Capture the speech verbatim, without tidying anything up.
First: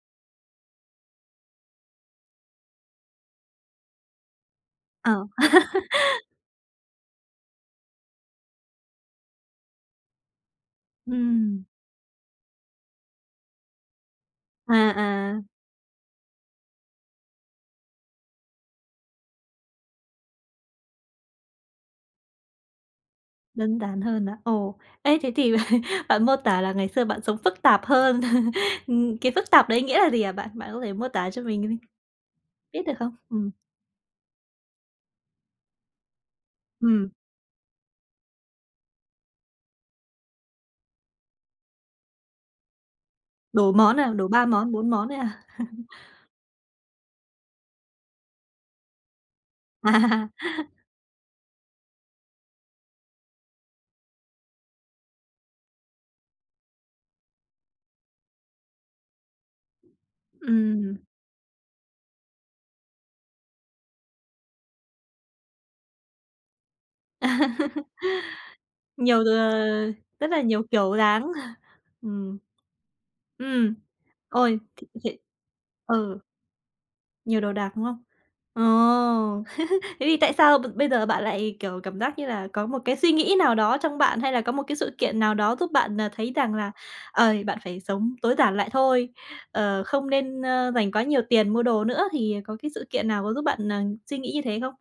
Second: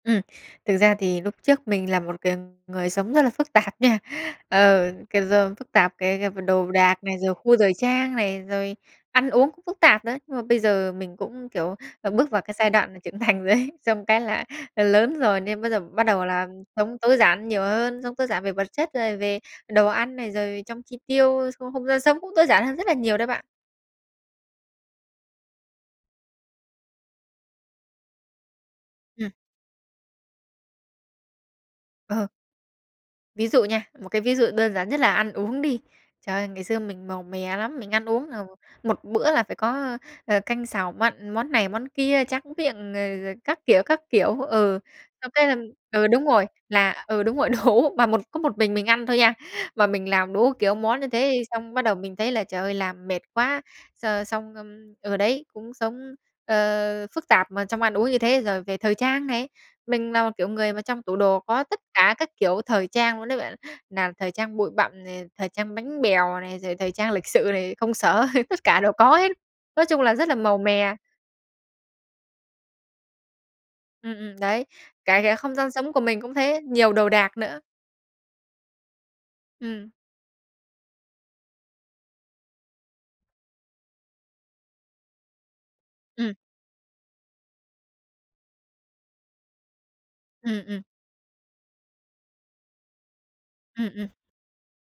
Ừm, thực ra thì lúc trước mình là một c người sống rất là phức tạp nha. Ờ, cái Ờ. rơm phức tạp cái cái đồ đạc này, rồi gu thời trang này, rồi ăn uống cũng phức tạp nữa, nhưng mà bây giờ mình cũng, Ừm. kiểu, ờ, bước vào cái giai đoạn mà trưởng thành rồi ấy, xong cái là À, là lớn rồi à. nên bây giờ bắt đầu là sống tối giản nhiều hơn, sống tối giản về vật chất, rồi về đồ ăn này, rồi trong chi tiêu, trong không gian sống cũng tối giản hơn rất là nhiều đó bạn. Đơn giản hơn à? Ồ, ê, thế thì bạn mô tả là ngày xưa bạn sống phức tạp hơn. Ưm, cái Ừm. phức tạp đấy nghĩa là gì hả bạn? Bạn có thể mô tả cho mình đi Ờ. biết được không? Ví Ừm. dụ nha, một cái ví dụ đơn giản nhất là ăn uống đi. Trời ơi, ngày xưa mình Ừm. màu mè lắm, mình ăn uống là m một bữa là phải có, ơ, ờ, canh, xào, mặn, món này món kia, tráng miệng, ờ, rồi các Đủ kiểu, món các à? Đủ kiểu, ba món, ừ, bốn món ấy xong à? cái là ừ, đúng rồi, là ừ, đúng rồi, đủ. Mà một có một mình mình ăn thôi nha, mà mình À. làm đủ, kiểu, món như thế xong bắt đầu mình thấy là, trời ơi, làm mệt quá, x xong ờ, đấy cũng sống, ờ, phức tạp mà trong ăn uống như thế. Rồi về thời trang này, mình là một kiểu người mà Ừm. trong tủ đồ có tất cả các kiểu thời trang luôn đấy bạn, nào thời trang bụi bặm này, thời trang bánh bèo này, rồi thời trang lịch sự này, công sở tất cả đều có Nhiều, hết, nói ờ, chung là rất rất là là màu nhiều mè. kiểu dáng. Ừm. Ừm, Ừm, ừm, ôi, đấy, [unintelligible] cái cái không gian sống của ừ. mình cũng thế, nhiều đồ đạc Nhiều đồ nữa. đạc, đúng không? Ờ! Ừm. Thế thì tại sao b bây giờ bạn lại, kiểu, cảm giác như là có một cái suy nghĩ nào đó trong bạn, hay là có một cái sự kiện nào đó giúp bạn, à, thấy Ừm. rằng là, ờ, bạn phải sống tối giản lại thôi, ờ, không nên, Ừm, ơ, ừm. dành quá nhiều tiền mua đồ nữa, thì có cái sự kiện nào có giúp bạn, à, Ừm, ừm. suy nghĩ như thế không?